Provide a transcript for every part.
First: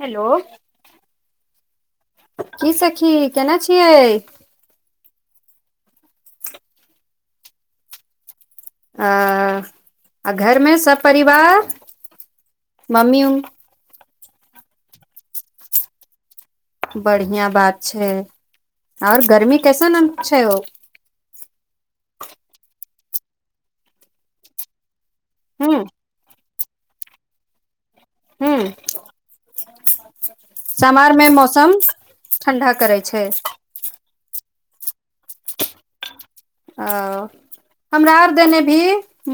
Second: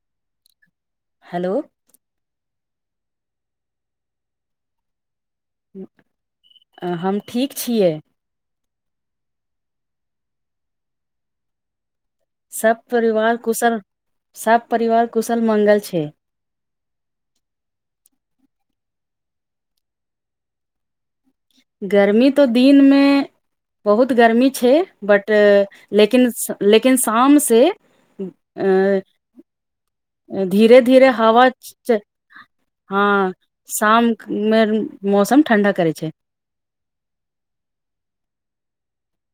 Hello hello की सखी केना छियै हम ठीक छियै आ आ घरमे सपिवार सबब परिवार कुशल साप परिवार कुशल मङ्ंगल छै बढ़िआँ बात छै आओर गर्मी कैसन छै ओ गर्मी तो दिन मे बहुत गर्मी छै बट तऽ हूँ लेकिन लेकिन शाम से हूँ अ धीरे धीरे समार मे हवा मौसम ठण्डा करै छै हँ शाम मे मौसम ठंडा करे छै ओ हमरा आर देने भी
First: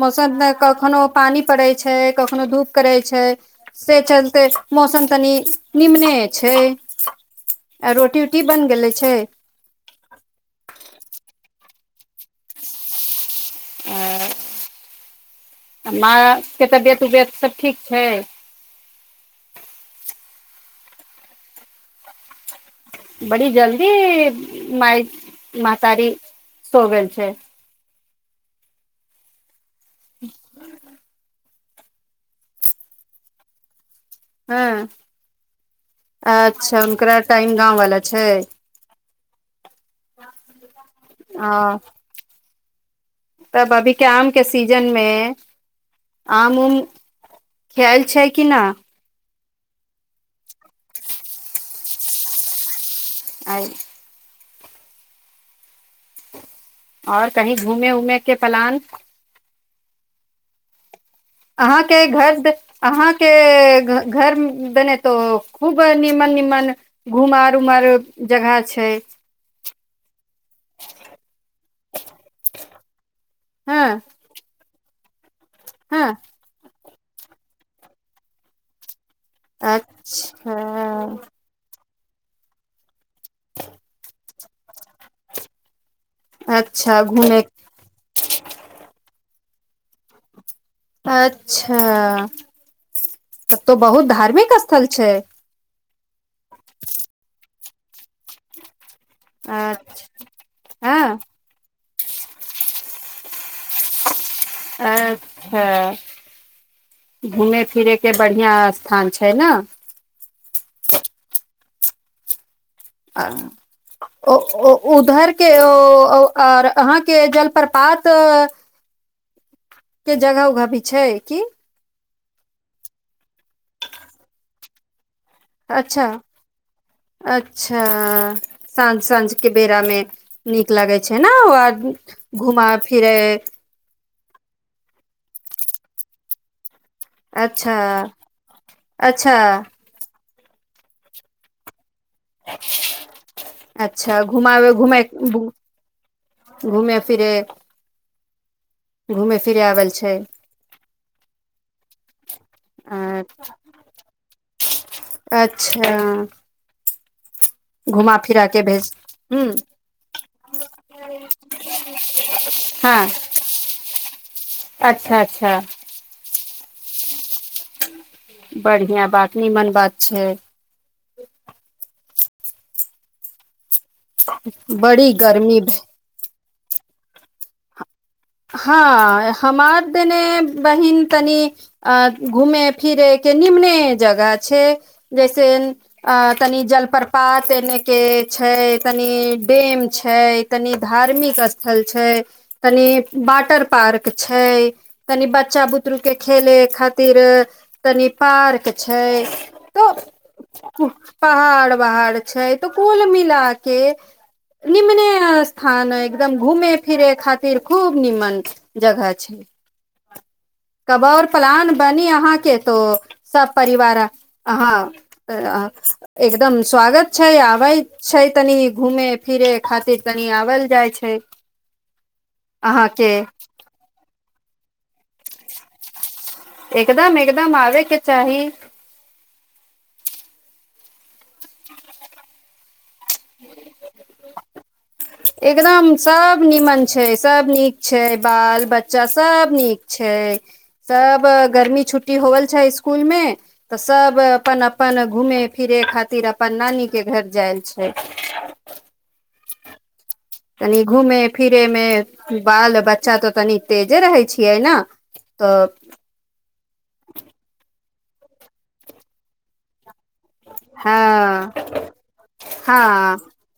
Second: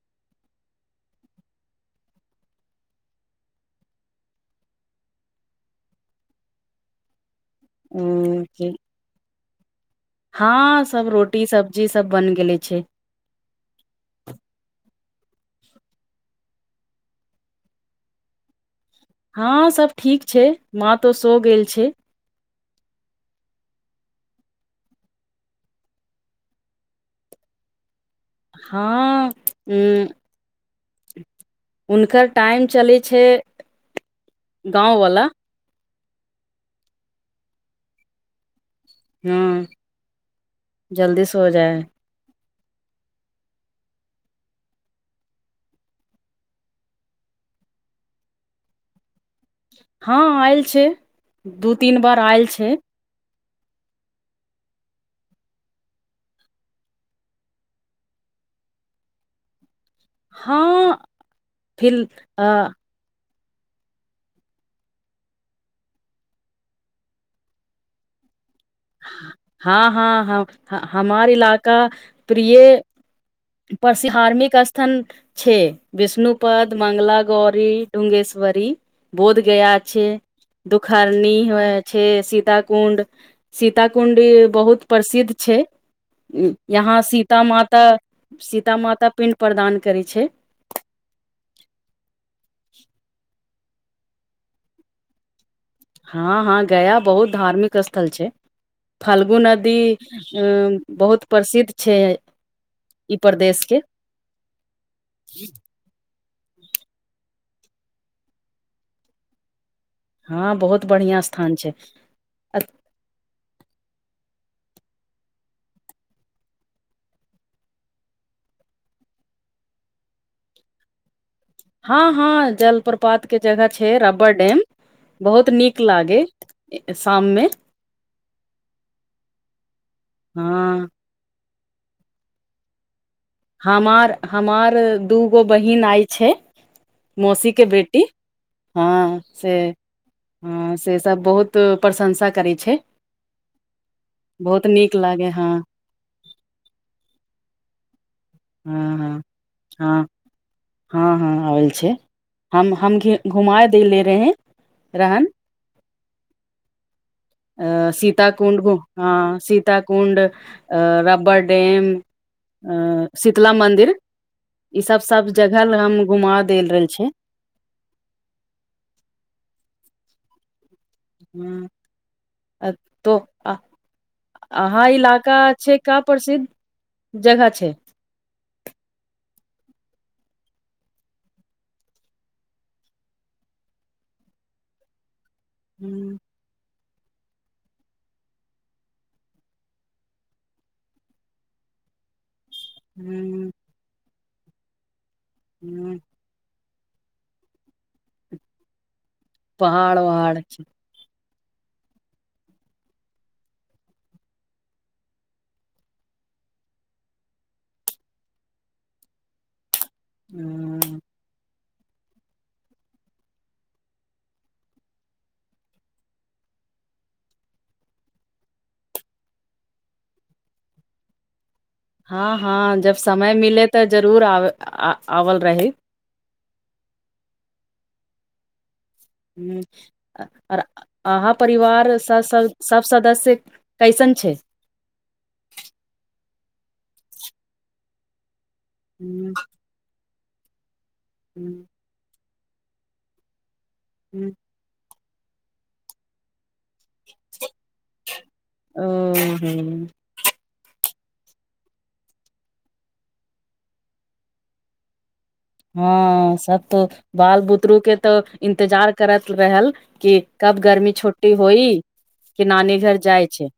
मौसम त कखनहु पानि पड़ै छै कखनहु धूप करै छै से चलते मौसम तनि निम्ने छै आ रोटी उटी बन गेले छै हँ सब रोटी सब्जी सब बन गेले छै आ मायके तबियत उबियत सभ ठीक छै। हँ सभ ठीक छै माँ तो सो गेल छै। बड़ी जल्दी मइ मतारी सो गेल छै। हँ। उम। हुनकर टाइम चलै छै हँ गाँव वला। अच्छा हनकरा टाइम गाँववालला छै हँ जल्दी से हो हँ जाय। तब अभी के आम के सीजन मे आम उम खायल छै कि न। हँ आयल छै दू तीन बार आयल छै। आ और कही घूम उमे के प्लान। हँ। फिर अहाँके अ घर अहाँ। के घर बने तो खूब निमन निमन घुमार उमार जगह। छै हँ हँ हा हमार इलाका प्रिय हँ पार्सिहार्मिक। थन। छओ हँ विष्णुपद मङंगला गौरी ढोंगेश्वरी। बोध गया छै अच्छा दुखर्नी हो। छै सीत कुण्ड। सीत कुण्डी बहुत प्रसिद्ध छै। यहाँ अच्छा घूमे सीता माता सीता माता पिंड। प्रदान करै छै। त तो बहुत धार्मिक स्थल छै। हँ हँ गया बहुत धार्मिक क स्थल छै फाल्गु नदी अच्छा अ हँ बहुत प्रसिद्ध। छै ई प्रदेश के। अच्छा। घूमे फिरैके बढ़िआँ स्थान छै ने। हँ बहुत बढ़िआँ स्थान छै उधरके आर अहाँके जलप्रपात। के जगह उगह भी छै की हँ हँ जलप्रपात के जगह छै रब्बर डैम। बहुत नीक अच्छा लागे शाम मे अच्छा साँझ साँझ के बेरा मे हँ नीक लागे छै ने ओ आ। घुमा फिर। हमार हमार दू गो बहिन आय छैय। मौसी के अच्छा बेटी हँ अच्छा से। हँ से सब बहुत। प्रशंसा करै छै अच्छा बहुत घुमाबे नीक घुमे लागे हँ घूमे फिरे। हँ घूमेय फिरय आवल हँ छैय। हँ हँ आबल छै हम हम घ छै घुमा देले रहें। अच्छा। अ घुमा सीता फिरा कुण्ड के भेज हँ हूँ सीत कुण्ड, रब्बर डैम, हँ शीतला मन्दिर ई सब अच्छा सब। अच्छा जगह हम घुमा। देल रहल छै। बढ़िआँ बात नीमन बात छै। ह अ तो आ अहाँ बड़ी इलाका गर्मी छै भे का प्रसिद्ध। जगह छै। हँ हमार देने बहिन तनी अ घूमे फिरे के निम्ने जगह छै। जैसे अ हम्म, तनी जल। प्रपात एने के छै तनि डेम छै तनि धार्मिक स्थल छै तनि। हम्म, वाटर पार्क। छैय। कनि बच्चा हम्म, बुतरु के खेले। खातिर तनी पार्क छैय। छैय। पहाड़ वहाड़ छै पहाड़ वहाड़ छैय त कुल मिला के निम्ने स्थान एकदम घूमे फिरे खातिर। खूब नीमन जगह छैय। कब और पलान। तनि अहाँ के तो सब परिवार अहाँ अ आहा एकदम स्वागत छैय आबैय छैय तनि घूमे फिरे खातिर आवल जाइ छैय। हँ हँ जब समय मिले त जरूर आब। आ आओल रहैय। एकदम एकदम आबेके चाही अर अहाँ परिवार सब। सदस्य कैसन छैय। एकदम सब नीमन छैय सब नीक छैय बाल। बच्चा हम्म, सब नीक छैय। छै। सब हम्म, गर्मी छुट्टी होल। अच्छा इसकुल मे। त सब हम्म, अपन अपन। घुम फिरै खातिर अपन नानी के घर जायल छै। ओ ह। तनी घूमे फिरे मे बाल बच्चा त तनी तेजे रहै छियै ने। तऽ हँ सब त बाल बुतरू के। त इन्तजार करैत रहल। कि कब गर्मी छुट्टी हँ होई कि नानी घर जाइ हँ छै।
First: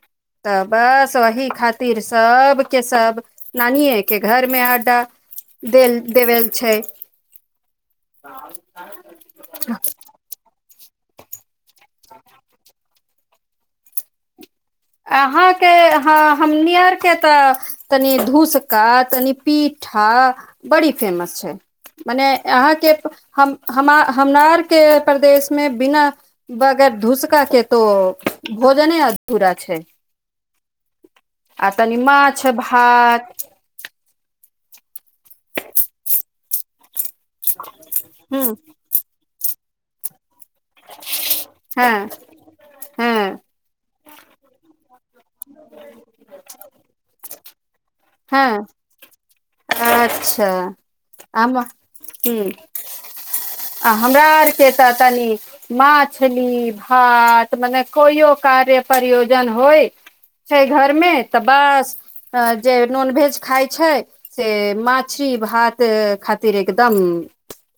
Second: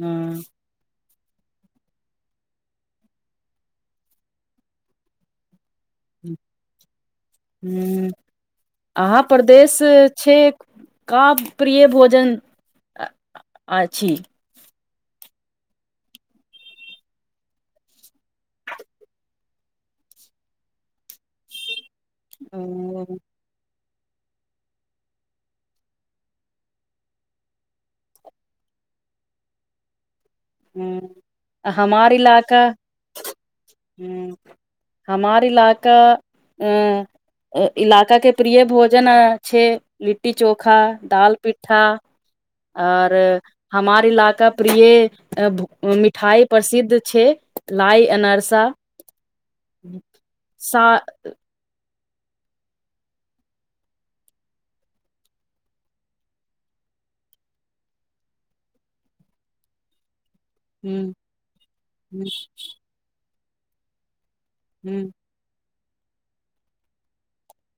हँ त बस। सही खातिर सबके सब नानिे के घर मे अड्डा। देल देवल छै ह अहाँ परदेश छै। का प्रिय भोजन अछि। अहाँके ह हमनी आरके त तनि धूसका तनि पिठा बड़ी फेमस छै। मने अहाँके हम्म, हम। हमा हमरार के प्रदेश मे बिना बगर धूसका के तो भोजने अधूरा। अच्छा। ह हमार माछ इलााका भात ह। हमार इलाका अ। इलाका के हूं प्रिय भोजन अ। छे ली। लिट्टी चोखा दाल पिट्ठा हँ और हँ हमार। ला का प्रिय। मिठाई प्रसिद्ध छै लाइ अनरसा हँ सा। ह। आ हमरा आरके त तनि मछली भात मने कोइओ कार्य प्रयोजन होय। छै घरमे हँ त बस जे नॉनवेज। खाइ छै। से माछरी भात। खातिर एकदम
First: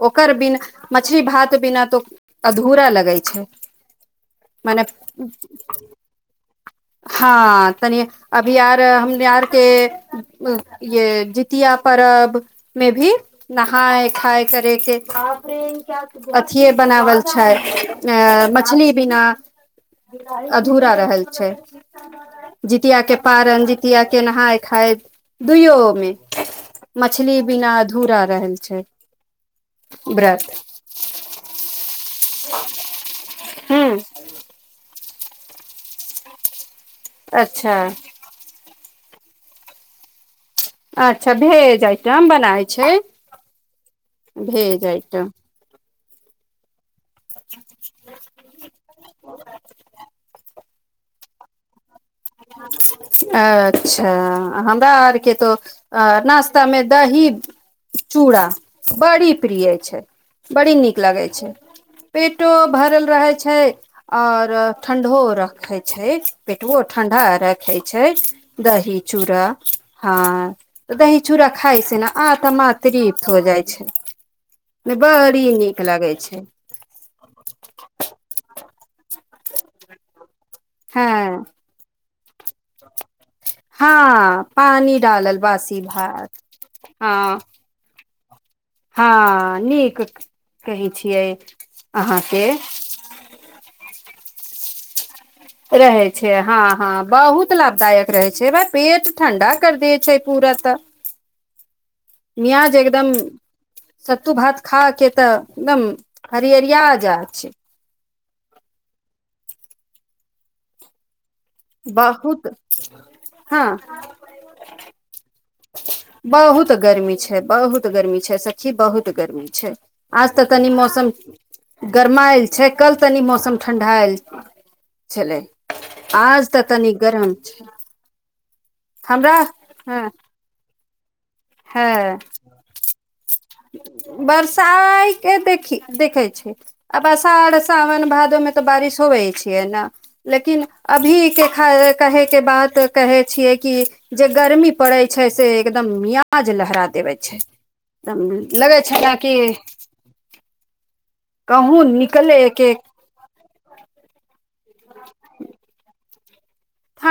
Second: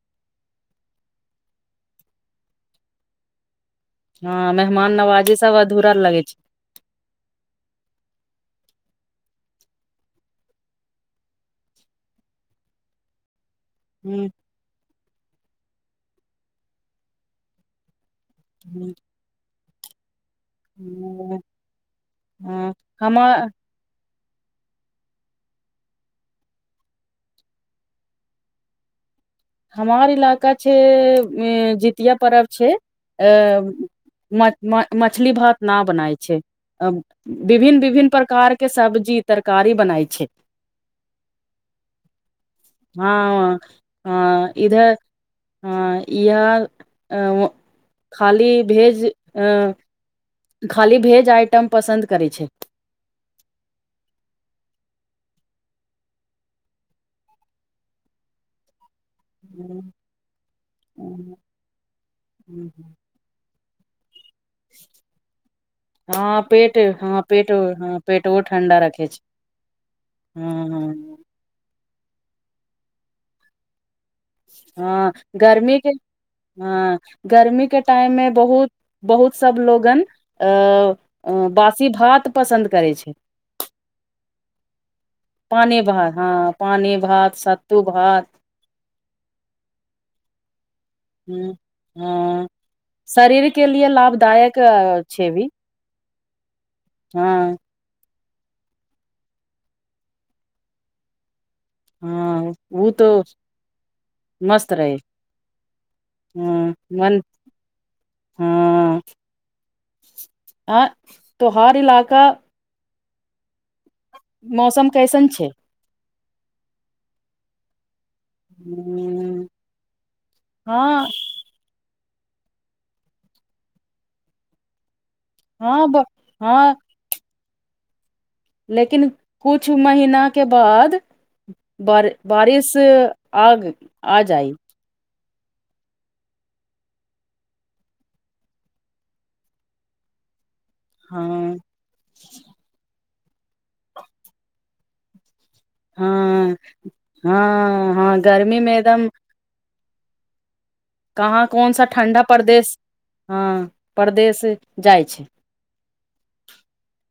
ओकर बीन। मछली भात बिना तो अधूरा लगै छै। हँ मेहमान मने नवाजे सभ अधूरा लगै छै। हँ तनि अभी आर हम आरके य जितिया परब मे भी। नहाय खााय करैके। अथिए बनावल छै। अ मछली। अधूरा रहल छै जितिया के हमार पारन जितिया। के नहााय खाय दुइो मे मछली बिना अधूरा रहल छै। हमार व्रत इलाका छै जितिया पर्व छै अ हूँ मछली भात ना बनाय छै। अ अच्छा विभिन्न विभिन्न प्रकार के सब्जी। तरकारी बनाय छै। अच्छा भेजइतम बनाै छै। हँ भे जाइटा। ह इह। अ खाली भेज अ। खाली भेज आइटम पसन्द। करै छै अच्छा हमरा आरके। त अ नाश्ता मे दही चूड़ा। बड़ी प्रिय छै बड़ी नीक लगै छै पेटो भरल रहै छै। और ठंडो रखे छै हँ पेट पेटवोट। हँ ठंडा पेट रखे हँ छै पेटवो ठण्डा दही रखे छै चूड़ा हँ दही चूड़ा खााय से ने। आतमा तिरप हो जाइ छै। हँ बड़ी गर्मी नीक के लगै छै हँ गर्मी के टाइम मे बहुत बहुत। सब लोगन। हँ अ बासी भात। पसन्द करै छै। हँ पानी डालल बासी पानी भात हँ पानी भात हँ। सत्तू भात हँ नीक। कहै छियै ह अहाँके हँ शरीर के लि लाभ। दायक। छेबी। रहै छै हा। हँ बहुत लाभदायक। रहै छै बा पेट ठण्डा कर दै छै पूरा त। हँ मियाज ओ तो एकदम सत्तू भात मस्त खा रहे क त एकदम ह हरिअरिया मन जाछ। हँ आ। तोहार इलाका। बहुत हँ। मौसम कैसन छै। बहुत गर्मी छै बहुत गर्मी छै। सखी बहुत गरमी छै आज त कनी मौसम। हँ गरमाएल छै कल तनी मौसम ठण्डा आयल। छललै हँ ब आज हँ तकनि गरम। अचछा। लेकिन कुछ महिनाके बाद। बार हँ बारिस। बरसाइ। के देखि देखै छै आब अषाढ़ साावन भादोमे त बारिश होबे छियै ने लेकिन। अभी के हँ कहे के बात। कहे छियै कि जे गर्मी पड़े छै से। एकदम मियाज हँ लहरा देबै छै हँ हँ। एकदम गर्मी मे लगै छल एकदम ने कि। कहाँ कौन कहूँ सा ठण्डा निकले के परदेश हँ। परदेस।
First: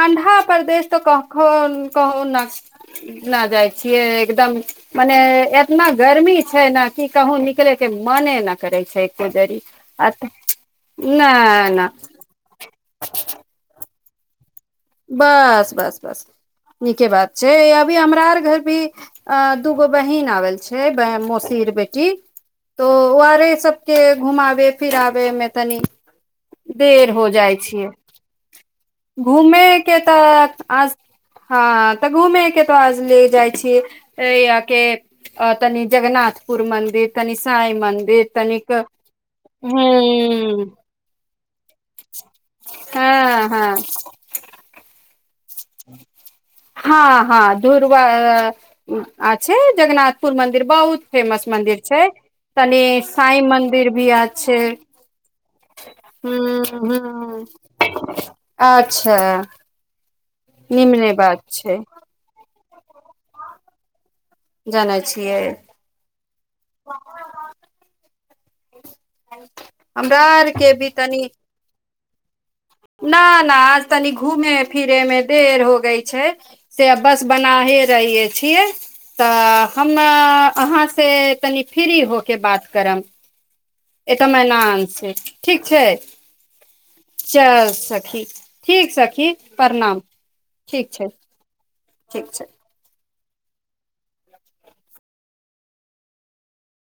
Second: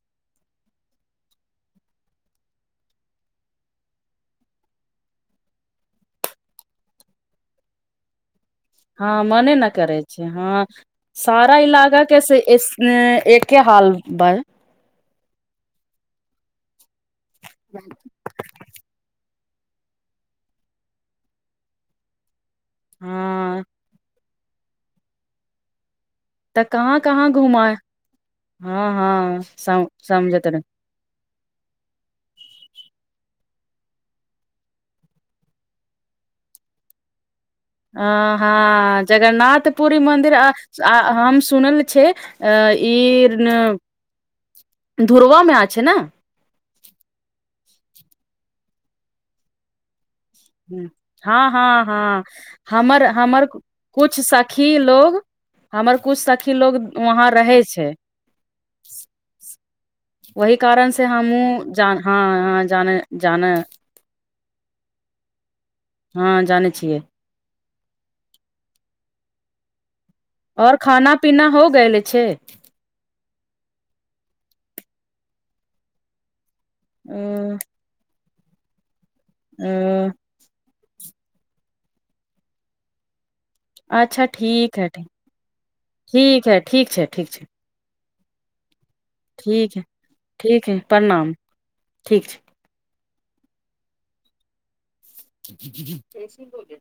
ठंडा परदेश तो कखो कहुं न न जाय छीये एकदम मने एतना गर्मी छै न की कहु निकले के मने ने। हँ मने न करै छै हँ सारा नहि इलाका के से एके हाल। बाह। बस बस बस। नीके बात छै अभी हमरा आर घर भी। अ दूगो बहिन आबल छै मौसीर बेटी। तो ओ आरे हँ सबके। घुमबे फिराबे मे तनी। तऽ कहाँ देर हो कहाँ जाइ घुमा छियै हँ हँ। त समझैत रह आज। हँ तऽ घूमे के तऽ ले जाइ छी य के तनि जगनाथपुर मंदिर तनि। साई आ मंदिर तनिक हँ जगन्नाथ पुररी मन्दिर हूँ हम। सुनल छै ई। हँ हँ धुर्व। हँ हँ। धुरवा आ छै जगन्नाथ। पुर मन्दिर बहुत फेमस हँ मंन्दिर हँ छै हँ तनि हमर साई हमर मन्दिर भी कुछ अ छै सखी लोग हमर कुछ ह सखी लोग वहाँ रहै छै ह अच्छा। वहि कारण से निमने हमू बात छै ज हँ। जान जान। जानै छियै। हँ जानै छियै। [unintelligible] आर के और भी खाना तनी पीना हो गए ल। छै। न न आज तनी घूमे फिरे मे देर हो गई छै। से बस अ बनाहे रहिय। छै। तऽ हम अ, अहाँ। से तनी फ्री होके बात करम। एकटा अच्छा ठीक मैनान है ठीक छै ठीक छै ठीक है ठीक छै ठीक छै चल सक। ठीक। ठीक सखी ठीक है प्रणाम हइ ठीक छै प्रणाम ठीक छै। छै